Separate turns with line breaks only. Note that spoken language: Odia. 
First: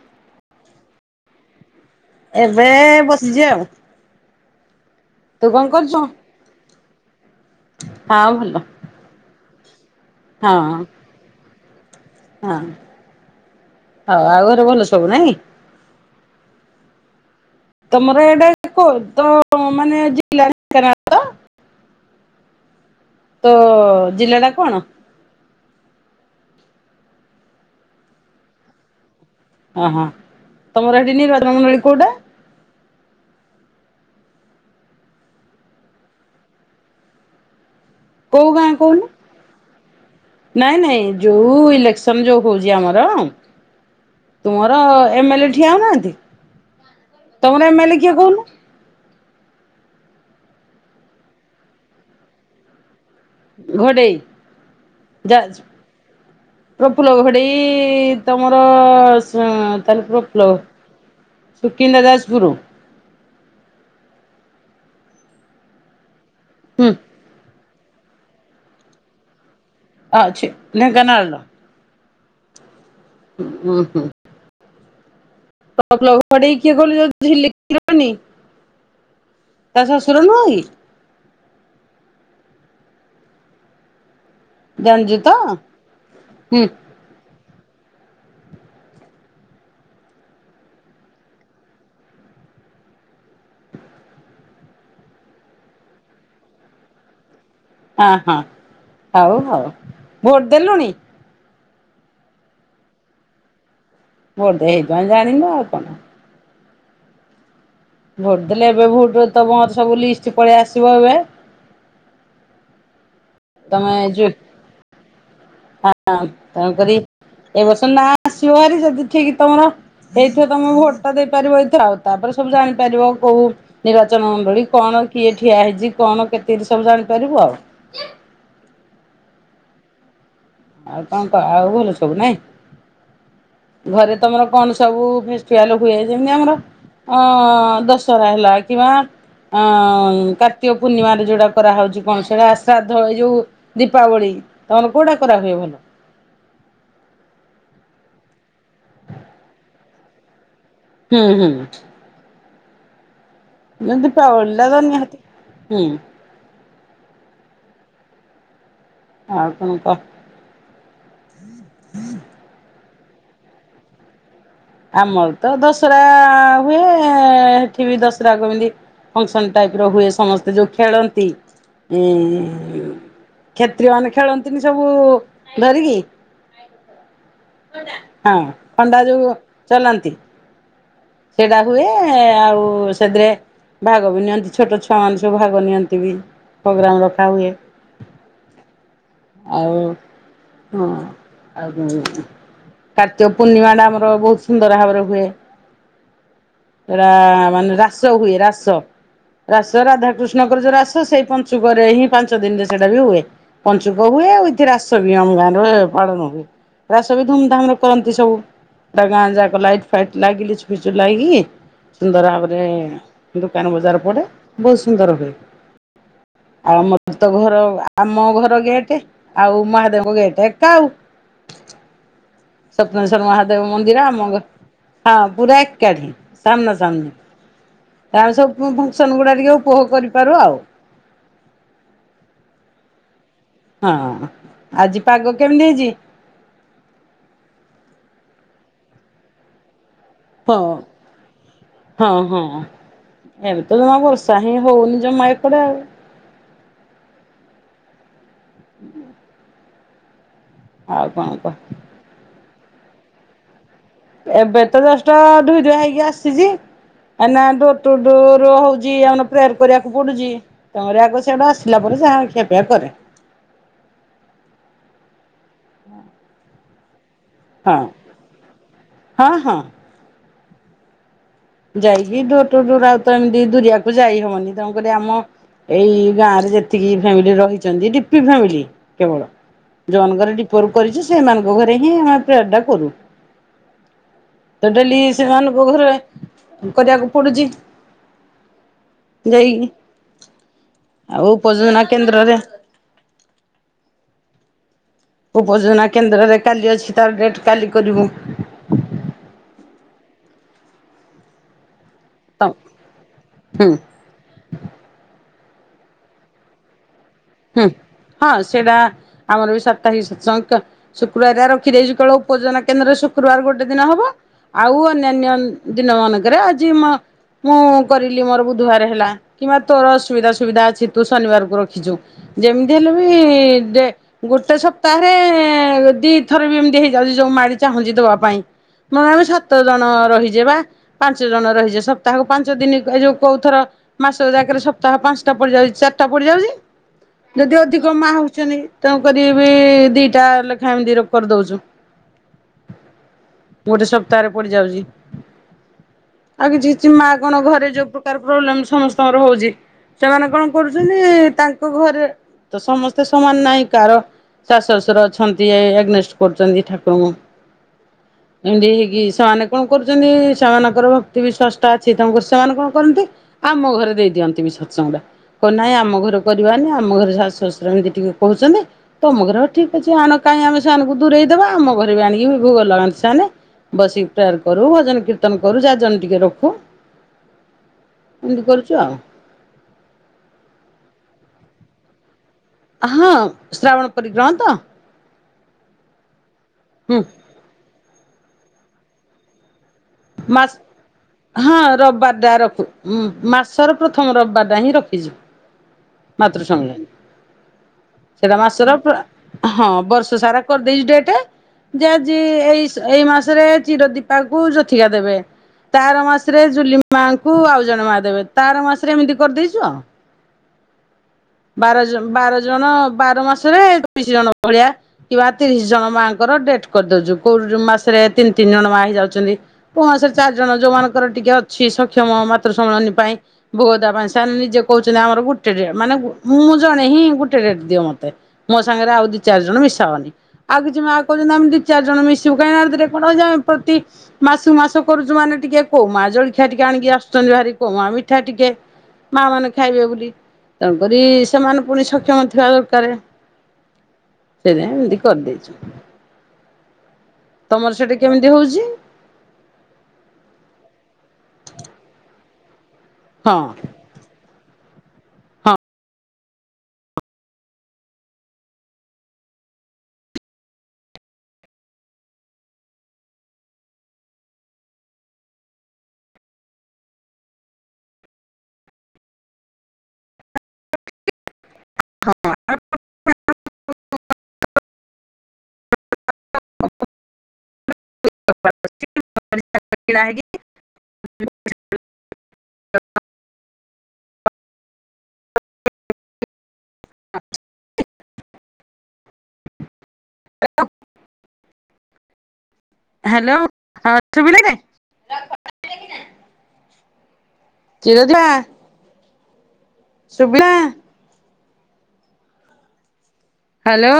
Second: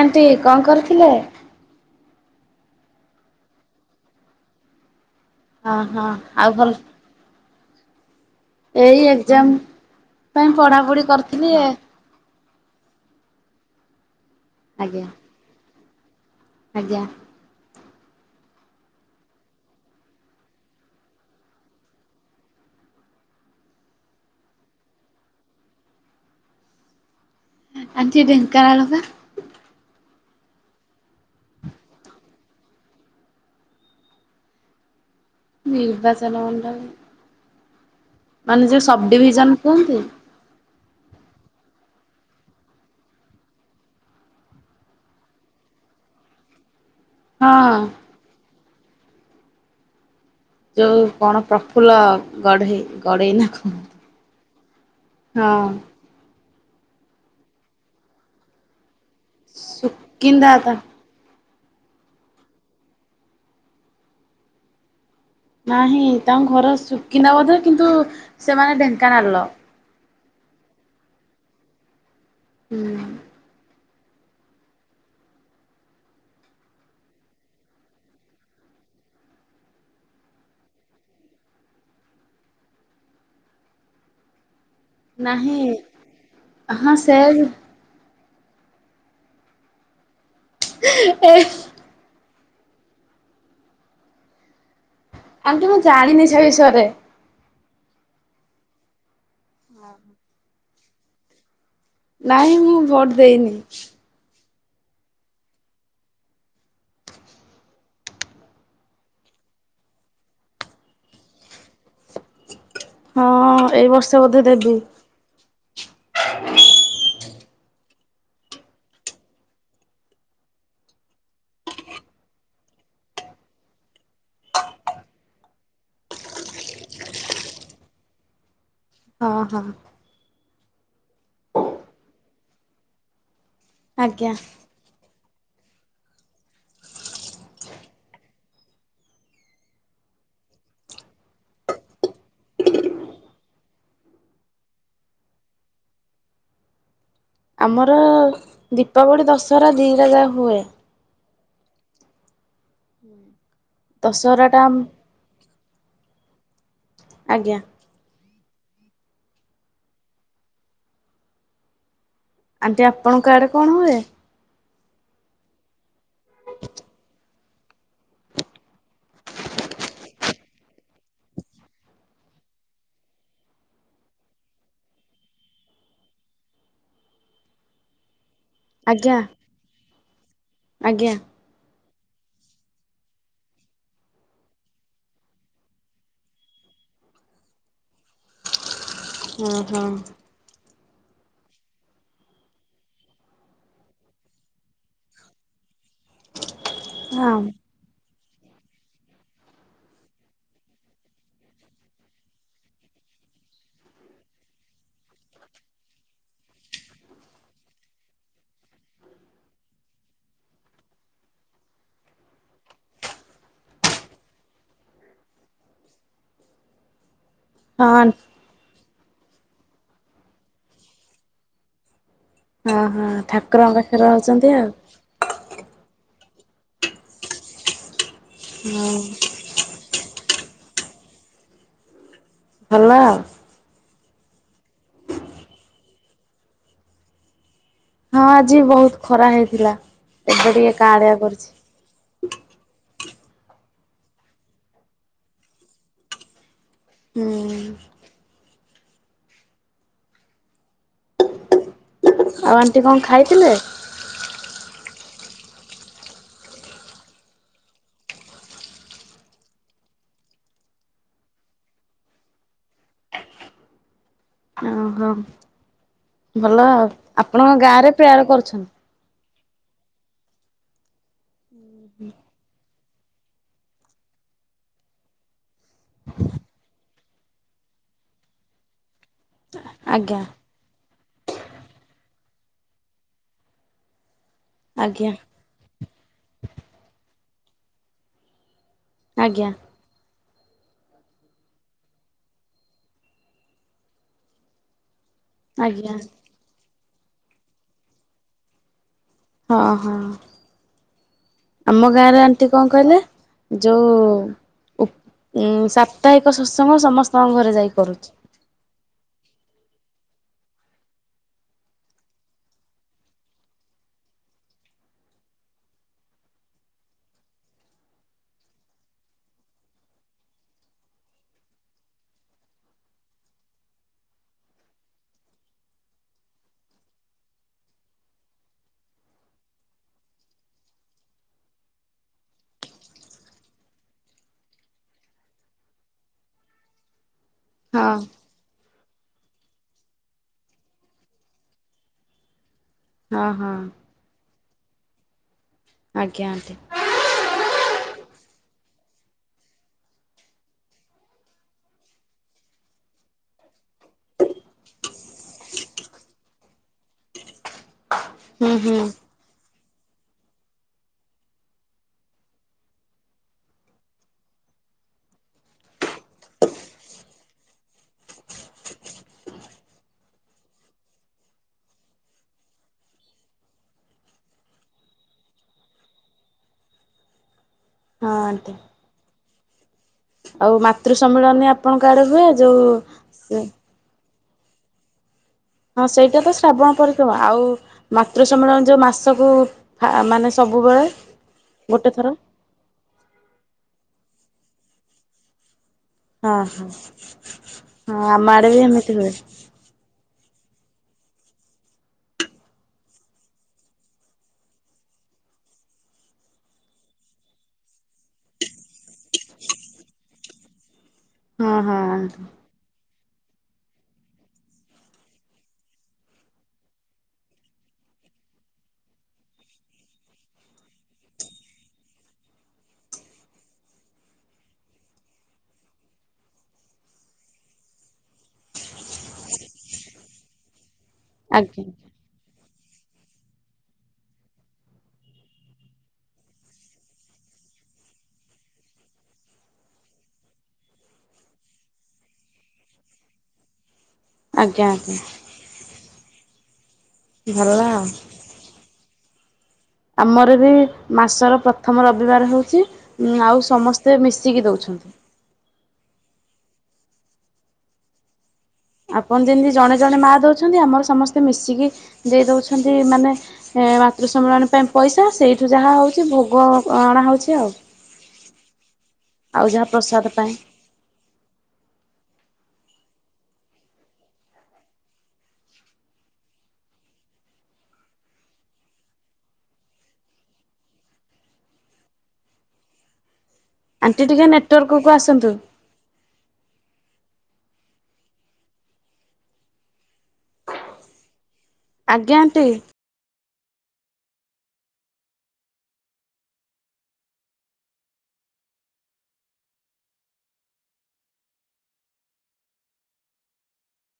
ଆଣ୍ଟି କଣ କରୁଥିଲେ?
ଏବେ ବସିଛି ଆଉ ତୁ କଣ
ଅ
କରୁଛୁ?
ହଁ ଆଉ ଭଲ
ହଁ ଭଲ
ଏଇ ଏକ୍ଜାମ
ହଁ
ପାଇଁ ପଢାପଢି କରିଥିଲି।
ହଁ। ହଉ ଆଉ ଘରେ ଭଲ ସବୁ ନାଇଁ
ଆଜ ଯା
ତମର ଏଇଟା କହ ତ ମାନେ ଜିଲ୍ାନା ତ ତ ଜିଲ୍ିଲା ଟା କଣ?
ଆଠ ଏ ଟନ କରା ଲୋକ
ହ ହଁ ତମର ହଡିିନୀର୍ଦ ମଙ୍ଗନଳି କଉଡା
ମ ବାାସଲା ଉଣ୍ଡବ
କୋଉ ଗାଁ
ମାନେ ଯୋଉ
କହୁନୁ
ସବ ଡିଭିଜନ କୁହନ୍ତି।
ନାଇଁ ନାଇଁ ଯେଉଁ ଇଲେକ୍ସନ୍ ଯେଉଁ ହେଉଛି ଆମର ତୁମର ଏମ୍ଏଲ୍ଏ ଠିଆଉନାହାଁନ୍ତି।
ହଁ
ତମର ଏମଲେ କିଏ କହୁନୁ
ଯଉ କଣ ପ୍ରଫୁଲ୍ଲ ଗଢେଇ ଗଡେଇ ନା କଣ
ଘଡ଼େଇ ଯା
ହଁ
ପ୍ର ଫୁଲ ଘଡି ତମର ତଳପୁରପଲ
ସୁକିନ୍ଦା ତା
ସୁକିନ୍ଦା ଦାସ ଗୁୁର
ନାହିଁ। ତାଙ୍କ ଘର
ହୁଁ
ଶୁଖିନା ବୋଧେ କିନ୍ତୁ ସେମାନେ ଢେଙ୍କାନାଳ ର।
ଅ ନିେ କେ ନା ଆଡ଼ଲୋ
ହୁଁ
ଓ ହୋ। ଘଟ କିଏ କନି ତା ସ ଶଣ ନୁ କି? ଜାଣିଛୁ ତ
ନାହିଁ
ହୁଁ
ହଁ ସେ ଏ। ଆଣ୍ଟି ମୁଁ ଜାଣିିନି ସେ ବିିଷରେ।
ହଁ ହଁ। ହଉ ହଉ ଭୋଟ ଦେଲୁଣି।
ନାଇଁ ମୁଁ ଭୋଟ ଦେଇନି।
ମୋର ତ ହେଇଥି ପାଇଁ ଜାଣିନୁ ଆଉ କଣ? ଭୋଟ ଦେଲେ ଏବେ ଭୁଟୁ ରେ ତ ମୋର ସବୁ ଲିଷ୍ଟ ପଳେଇ ଆସିବ ଏବେ।
ହଁ ଏଇ
ତମେ
ବର୍ଷ
ଯୋଉ
ବୋଧେ ଦେବି।
ହଁ ତେଣୁ କରି ଏ ବର୍ଷ ନା ଆସିବ ଭାରି ଯଦି ଠିକ୍ ତମର ହେଇଥିବ ତମେ ଭୋଟ ଟା ଦେଇପାରିବ। ଏଇଥ ଆଉ ତାପରେ ସବୁ ଜାଣିପାରିବ କୋଉ ନିର୍ବାଚନ ମଣ୍ଡଳୀ କଣ କିଏ ଠିଆ ହେଇଛି। କଣ କେତେ ସବୁ ଜାଣିପାରିବ ଆଉ।
ହଁ ହଁ।
ଆଉ କଣ କ ଆଉ ଭଲ ସବୁ ନାଇଁ। ଘରେ
ଆଜ୍ଞା
ତମର କଣ ସବୁ ଫିଆଲ ହୁଏ ଯେମିତି ଆମର ଦଶହରା ହେଲା କିମ୍ବା କାର୍ତ୍ତିକ ପୂର୍ଣ୍ଣିମାରେ ଯଉଟା କରାହେଉଛି କଣ ସେଆଟା ଆଶ୍ରାଦ୍ଧ ଏଇ ଯୋଉ ଦୀପାବଳି ତମର କଉଟା କରାହୁଏ ଭଲ।
ଆମର ଦୀପାବଳି ଦଶହରା ଦିଟା ଯାହା ହୁଏ।
ହୁଁ ହୁଁ।
ହୁଁ।
ଯେମିତି ପାୱେଲ ଟା ତ ନିହାତି। ହୁଁ।
ଆଜ୍ଞା।
ଆଉ କଣ କ।
ଯେ ଆପଣଙ୍କ ଆଡେ କଣ ହୁଏ।
ଆମର ତ ଦଶରା ହୁଏ ସେଠି ବି ଦଶରାକୁ ଏମିତି ଫଙ୍କସନ ଟାଇପ୍ ର ହୁଏ। ସମସ୍ତେ ଯୋଉ ଖେଳନ୍ତି ଉ କ୍ଷତ୍ରୀୟ ମାନେ ଖେଳନ୍ତିନି ସବୁ ଧରିକି। ହଁ ଅନ୍ଦା
ଆଜ୍ଞା
ଯୋଉ। ଚାଲନ୍ତି।
ଆଜ୍ଞା
ସେଟା ହୁଏ। ଆଉ ସେଥିରେ ଭାଗ ବି ନିଅନ୍ତି। ଛୋଟ ଛୁଆମାନେ ସବୁ ଭାଗ ନିଅନ୍ତି ବି ପ୍ରୋଗ୍ରାମ ରଖା ହୁଏ।
ଓ
ଆଉ
ହୋ।
ହଁ ଆଉ କାର୍ତ୍ତିକ ପୂର୍ଣ୍ଣିମା ଟା ଆମର ବହୁତ ସୁନ୍ଦର ଭାବରେ ହୁଏ। ଏରା
ହଁ ହଁ।
ମାନେ ରା ହୁଏ ରାସ ରାସ ରାଧାକୃଷ୍ଣଙ୍କର ଯୋଉ ରାସ ସେଇ ପଞ୍ଚୁକରେ ହିଁ ପାଞ୍ଚ ଦିନରେ ସେଇଟା ବି ହୁଏ। ପଞ୍ଚୁକ ହୁଏ ଆଉ ଏଇଠି ରାସ ବି ଆମ ଗାଁ ର ପାଳନ ହୁଏ। ରାସ ବି ଧୁମ୍ ଧାମରେ କରନ୍ତି ସବୁ ତା ଗାଁ ଯାକ ଲାଇଟ୍ ଫାଇଟ୍ ଲାଗିଲି ଫିଚୁ ଲାଗକି ସୁନ୍ଦର ଭାବରେ ଦୋକାନ ବଜାର ପଡେ। ବହୁତ ସୁନ୍ଦର ହୁଏ। ଆଉ ମର ତ ଘର
ହଁ
ଆମ ଘର ଗେଟେ ଆଉ ମାହାଦେବଙ୍କୁ ଗେଟେ ଏକା ଆଉ।
ହଁ
ସପ୍ନେଶ୍ୱର ମହାଦେବ
ଠାକୁରଙ୍କ ପାଖରେ
ମନ୍ଦିର ଆମ ଙ୍ଗ
ରହୁଛନ୍ତି ଆଉ
ହଁ। କୋଠି ସାମ୍ନା ସାମ୍ନୀ। ତାମେ ସବୁ
ହଁ
ଫଙ୍କସନ ଗୁଡା ଟିକେ ଉପଭୋଗ କରିପାରୁ ଆଉ।
ଭଲ ଆଉ।
ହଁ ଆଜି ପାଗ କେମିତି ହେଇଛି।
ହଁ ଆଜି ବହୁତ ଖରା ହେଇଥିଲା। ଏବେ
ହଁ
ଟିକେ କାଡ଼ିଆ
ହଁ ହଁ।
କରଛି।
ଏବେ ତ ଜମା ବର୍ଷା ହିଁ ହଉନି ଜମା ଏପଡେ ଆଉ
ହୁଁ।
ଆଉ କଣ କହ।
ଆଉ ଆଣ୍ଟି କଣ ଖାଇଥିଲେ?
ଏବେ ତ ଜଷ୍ଟ୍ ଧୁଇ ଧୁଆ ହେଇକି ଆସିଛି ଏନା ଡୋର ଟୁ ଡୋର ହଉଛି ଆନ ପ୍ରେୟାର କରିବାକୁ ପଡୁଛି ତମରି ଆଗ ସେଆଡେ ଆସିଲା ପରେ ସେ ଖିଆପିଆ କରେ।
ଓହୋ ଭଲ ଆଉ। ଆପଣଙ୍କ
ହଁ
ଗାଁ ରେ ପ୍ରେୟାର କରୁଛନ୍ତି।
ହଁ ଯାଇ ହି ଡୋର୍ ଟୁ ଡୋର ଆ ତ ଏମିତି ଦୁରିଆକୁ ଯାଇ ହବନି ତେଣୁକରି ଆମ ଏଇ ଗାଁ ରେ ଯେତିକି ଫ୍ୟାମିଲି ରହିଛନ୍ତି ଡି ପି ଫ୍ୟାମିଲି କେବଳ
ଆଜ୍ଞା
ଯୋଉମାନଙ୍କରେ ଡିପୋ ର କରିଛି ସେମାନଙ୍କ ଘରେ ହିଁ ଆମେ ଏଡା କରୁ। ତ ଡେଲି
ଆଜ୍ଞା
ସେମାନ ପୋଖରୁ [unintelligible] କଦ [inaudible] ପଡୁଛି।
ଆଜ୍ଞା
ଯାଇକି ଆଉ ପଜଦ [inaudible] ନା କେନ୍ଦ୍ରରେ ଉପଜନା
ଆଜ୍ଞା
କେନ୍ଦ୍ରରେ କାଲି ଅଛି। ତାର ଡେଟ୍ କାଲି କରିବୁ।
ହଁ ହଁ। ଆମ ଗାଁରେ ଆଣ୍ଟି କଣ କହିଲେ
ହୁଁ
ଯଉଁ ଉ ସାପ୍ତାହିକ ସତ୍ସଙ୍ଗ ସମସ୍ତ
ହୁଁ ହଁ ସେଇଟା ଆମର ବି ସାପ୍ତାହିକ ସତ୍ସଙ୍ଗ ଶୁକ୍ରବାରିଆ ରଖିଦେଇଛୁ କେଳ ଉପଜନା କେନ୍ଦ୍ରରେ ଶୁକ୍ରବାର ଗୋଟେ ଦିନ ହବ ଆଉ ଅନ୍ୟାନ୍ୟ ଦିନ ମାନଙ୍କରେ ଆଜି ମଁ ମୁଁ କରିଲି ମୋର ବୁଧବାର ହେଲା କିମ୍ବା ତୋର ଅସୁବିଧା ସୁବିଧା ଅଛି ତୁ ଶନିବାରକୁ ରଖିଛୁ। ଯେମିତି ହେଲେ ବି ଦେଖ୍ ଗୋଟେ ସପ୍ତାହରେ ଦିଥର ବି ଏମିତି ହେଇଯାଉଛି ଯୋଉ ମାଡି ଚାହୁଁଛି ଦବା ପାଇଁ ମ ସାତ ଜଣ ରହିଛେ ବା ପାଞ୍ଚ ଜଣ ରହିଛେ ସପ୍ତାହକୁ ପାଞ୍ଚ ଦିନ ଏ ଯୋଉ କୋଉ ଥର ମାସ ଯାକରେ ସପ୍ତାହ ପାଞ୍ଚଟା ପଡିଯାଉଛି ଚାରିଟା ପଡିଯାଉଛି। ଯଦି ଅଧିକ
ହଁ
ମା ହଉଛନ୍ତି ତେଣୁ କରି ବି ଦିଟା ଲେଖାଏଁ ଏମ [inaudible] ଦର କରିଦେଉଛୁ।
ହଁ ହଁ।
ପଡି ଯାଉଛି।
ଆଜ୍ଞା
ଆଉ
ଆଣ୍ଟି
କିଛି କିଛି ମା କଣ ଘରେ ଯୋଉ ପ୍ରକାର ପ୍ରୋବ୍ଲେମ ସମସ୍ତଙ୍କର ହଉଛି ସେମାନେ କଣ କରୁଛନ୍ତି ତାଙ୍କ ତା ଘରେ ତ ସମସ୍ତେ ସମାନ ନାହିଁ କାହାର ଶାଶୁ ଶଶୁର ଅଛନ୍ତି ଏଗନେଷ୍ଟ କରୁଛନ୍ତି ଠାକୁରଙ୍କୁ
ହୁଁ
ଏଡି
ହୁଁ
ହେଗ ଶାନକ କଣ କରୁଛନ୍ତି ସେମାନଙ୍କର ଭକ୍ତି ବି ଷଷ୍ ଅଛି ତାଣ ସେମାନେ କଣ କରନ୍ତି ଆମ ଘରେ ଦେଇ ଦିଅନ୍ତି ବି ସତ୍ସଙ୍ଗଡା କହ ନାହିଁ ଆମ ଘର କରିବାାନି ଆମ ଘରେ ଶଶୁ ଶଶୁର ଏମିତି ଟିକେ କହୁଛନ୍ତି ତମ ଘରେ ହଉ ଠିକ ଅଛି ଆଣ କାହିଁ ଆମେ ସେମାନଙ୍କୁ ଦୂରେଇଦବା ଆମ ଘରେ ବି ଆଣିକି ଭୋଗ ଲଗଣି ସେମାନେ ବସିକି ପ୍ରେୟାର କରୁ ଭଜନ କୀର୍ତ୍ତନ କରୁ ଯାଜନ ଟିକେ ରଖୁ
ହଁ
ଏମିତି
ଆଣ୍ଟି
କରୁଛୁ ଆଉ
ଆଉ ମାତୃ ସମ୍ମିଳନୀ ଆପଣଙ୍କ ଆଡେ ହୁଏ ଯୋଉ
ହଁ ଶ୍ରାବଣ ପରିିକ୍ରନ୍ତ [inaudible] କୁତ୍ତା [inaudible]
ହଁ ସେଇଟା ତ ଶ୍ରାବଣ ପସମା ଆଉ ମା ପତୁ ସମ୍ଳନ ଯେଉଁ ମାସକୁ ମାନେ
ମା
ସବୁବେଳେ
ହଁ
ଗୋଟେ ଥର
ରବିବାରା ରଖ ମାସର ପ୍ରଥମ ରବିବାର ନାହିଁ ରଖିଛୁ।
ହଁ
ମାତୃ
ହଁ
ସଂାନୀ
ହଁ ଆମ
ସେଟା
ଆଡେ ବି
ମାସର
ଏମିତି ହୁଏ
ହଁ ବର୍ଷ ସାରା [inaudible] କରିଦେଇ ଡ ଏଇ ମାସରେ ଚିର ଦୀପା କ ଜୋତିିକା ଦେବେ ତାର ମାସରେ ଜୁଲି ମାଙ୍କୁ ଆଉ ଜଣେ ମା ଦେବେ ତାର ମାସରେ ଏମିତି କରିଦେଇଛୁ ଆଉ
ହଁ ହଁ
ବାର ଜ ବାର ଜଣ। ବାର ମାସରେ ଦଶି ଜଣ ଭଳିଆ କିବା ତିରିଶ ଜଣ ମାଙ୍କର ଡେଟ କରିଦଉୁ କୋଉ ମାସରେ ତିନି ତିନି ଜଣ ମା ହେଇ ଯାଉଛନ୍ତି କୋଉ ମାସରେ ଚାରି ଜଣ ଯୋଉମାନଙ୍କର ଟିକେ ଅଛି ସକ୍ଷମ ମାତୃ ସମ୍ମିଳନୀ ପାଇଁ ଭୋଗ ଦେବା ପାଇଁ ସେମାନେ ନିଜେ କହୁଛନ୍ତି ଆମର ଗୋଟେ ଡ ମାନେ ମୁଁ ଜଣେ ହିଁ ଗୋଟେ ଡେଟ ଦିଅ ମତେ ମୋ ସାଙ୍ଗରେ ଆଉ ଦି ଚାରି ଜଣ ମିଶା ହାଉନି ଆଉ କିଛି କହୁଛନ୍ତି ଆମ ଦି
ଆଜ୍ଞା।
ଚାର ଜଣ ମିିବ କାଁ କଣା ପ୍ରତି ମାସୁ ମାସ କରୁଛୁ ମାନେ ଟିକେ କୋମା ଜଳଖିଆ ଟିକେ ଆଣିକି ଆସୁଛନ୍ତି ଭାରି କମା ମିଠା ଟିକେ ମା ମାନେ ଖାଇବେ ବୋଲି ତା କରି ସେମାନେ ପୁଣି ସକ୍ଷମ ଥିବା ଦରକାର ସେ
ଆଜ୍ଞା ଆଜ୍ଞା
ଏି କରିଦେଇଛି [inaudible]
ଭଲ
ତମର
ଆଉ
ସେଠି କେମିତି ହଉଛି?
ଆମର ବି ମାସର ପ୍ରଥମ ରବିବାର ହଉଛି। ଉଁ
ହଁ
ଆଉ ସମସ୍ତେ ମିଶିକି ଦଉଛି। [unintelligible]
ହଁ
ଆପଣ ଯେମିତି ଜଣେ ଜଣେ ମା ଦଉଛନ୍ତି ଆମର ସମସ୍ତେ ମିଶିକି ଦେଇ ଦଉଛନ୍ତି ମାନେ ମାତୃ ସମ୍ମିଳନୀ ପାଇଁ ପଇସା ସେଇଠୁ ଯାହା ହଉଛି ଭୋଗ ଅଣା ହଉଛି ଆଉ ଆଉ ଯାହା ପ୍ରସାଦ ପାଇଁ
ଡ଼ା [inaudible]
ଆଣ୍ଟି ଟିକେ ନେଟୱାର୍କକୁୁ ଆସନ୍ତୁ।
ହ [inaudible]
ଆଜ୍ଞା ଆଣ୍ଟି।
ହ୍ୟାଲୋ [unintelligible] କିଏ ଅଇଲା। ଶୁବିଲା। ହ୍ୟାଲୋ।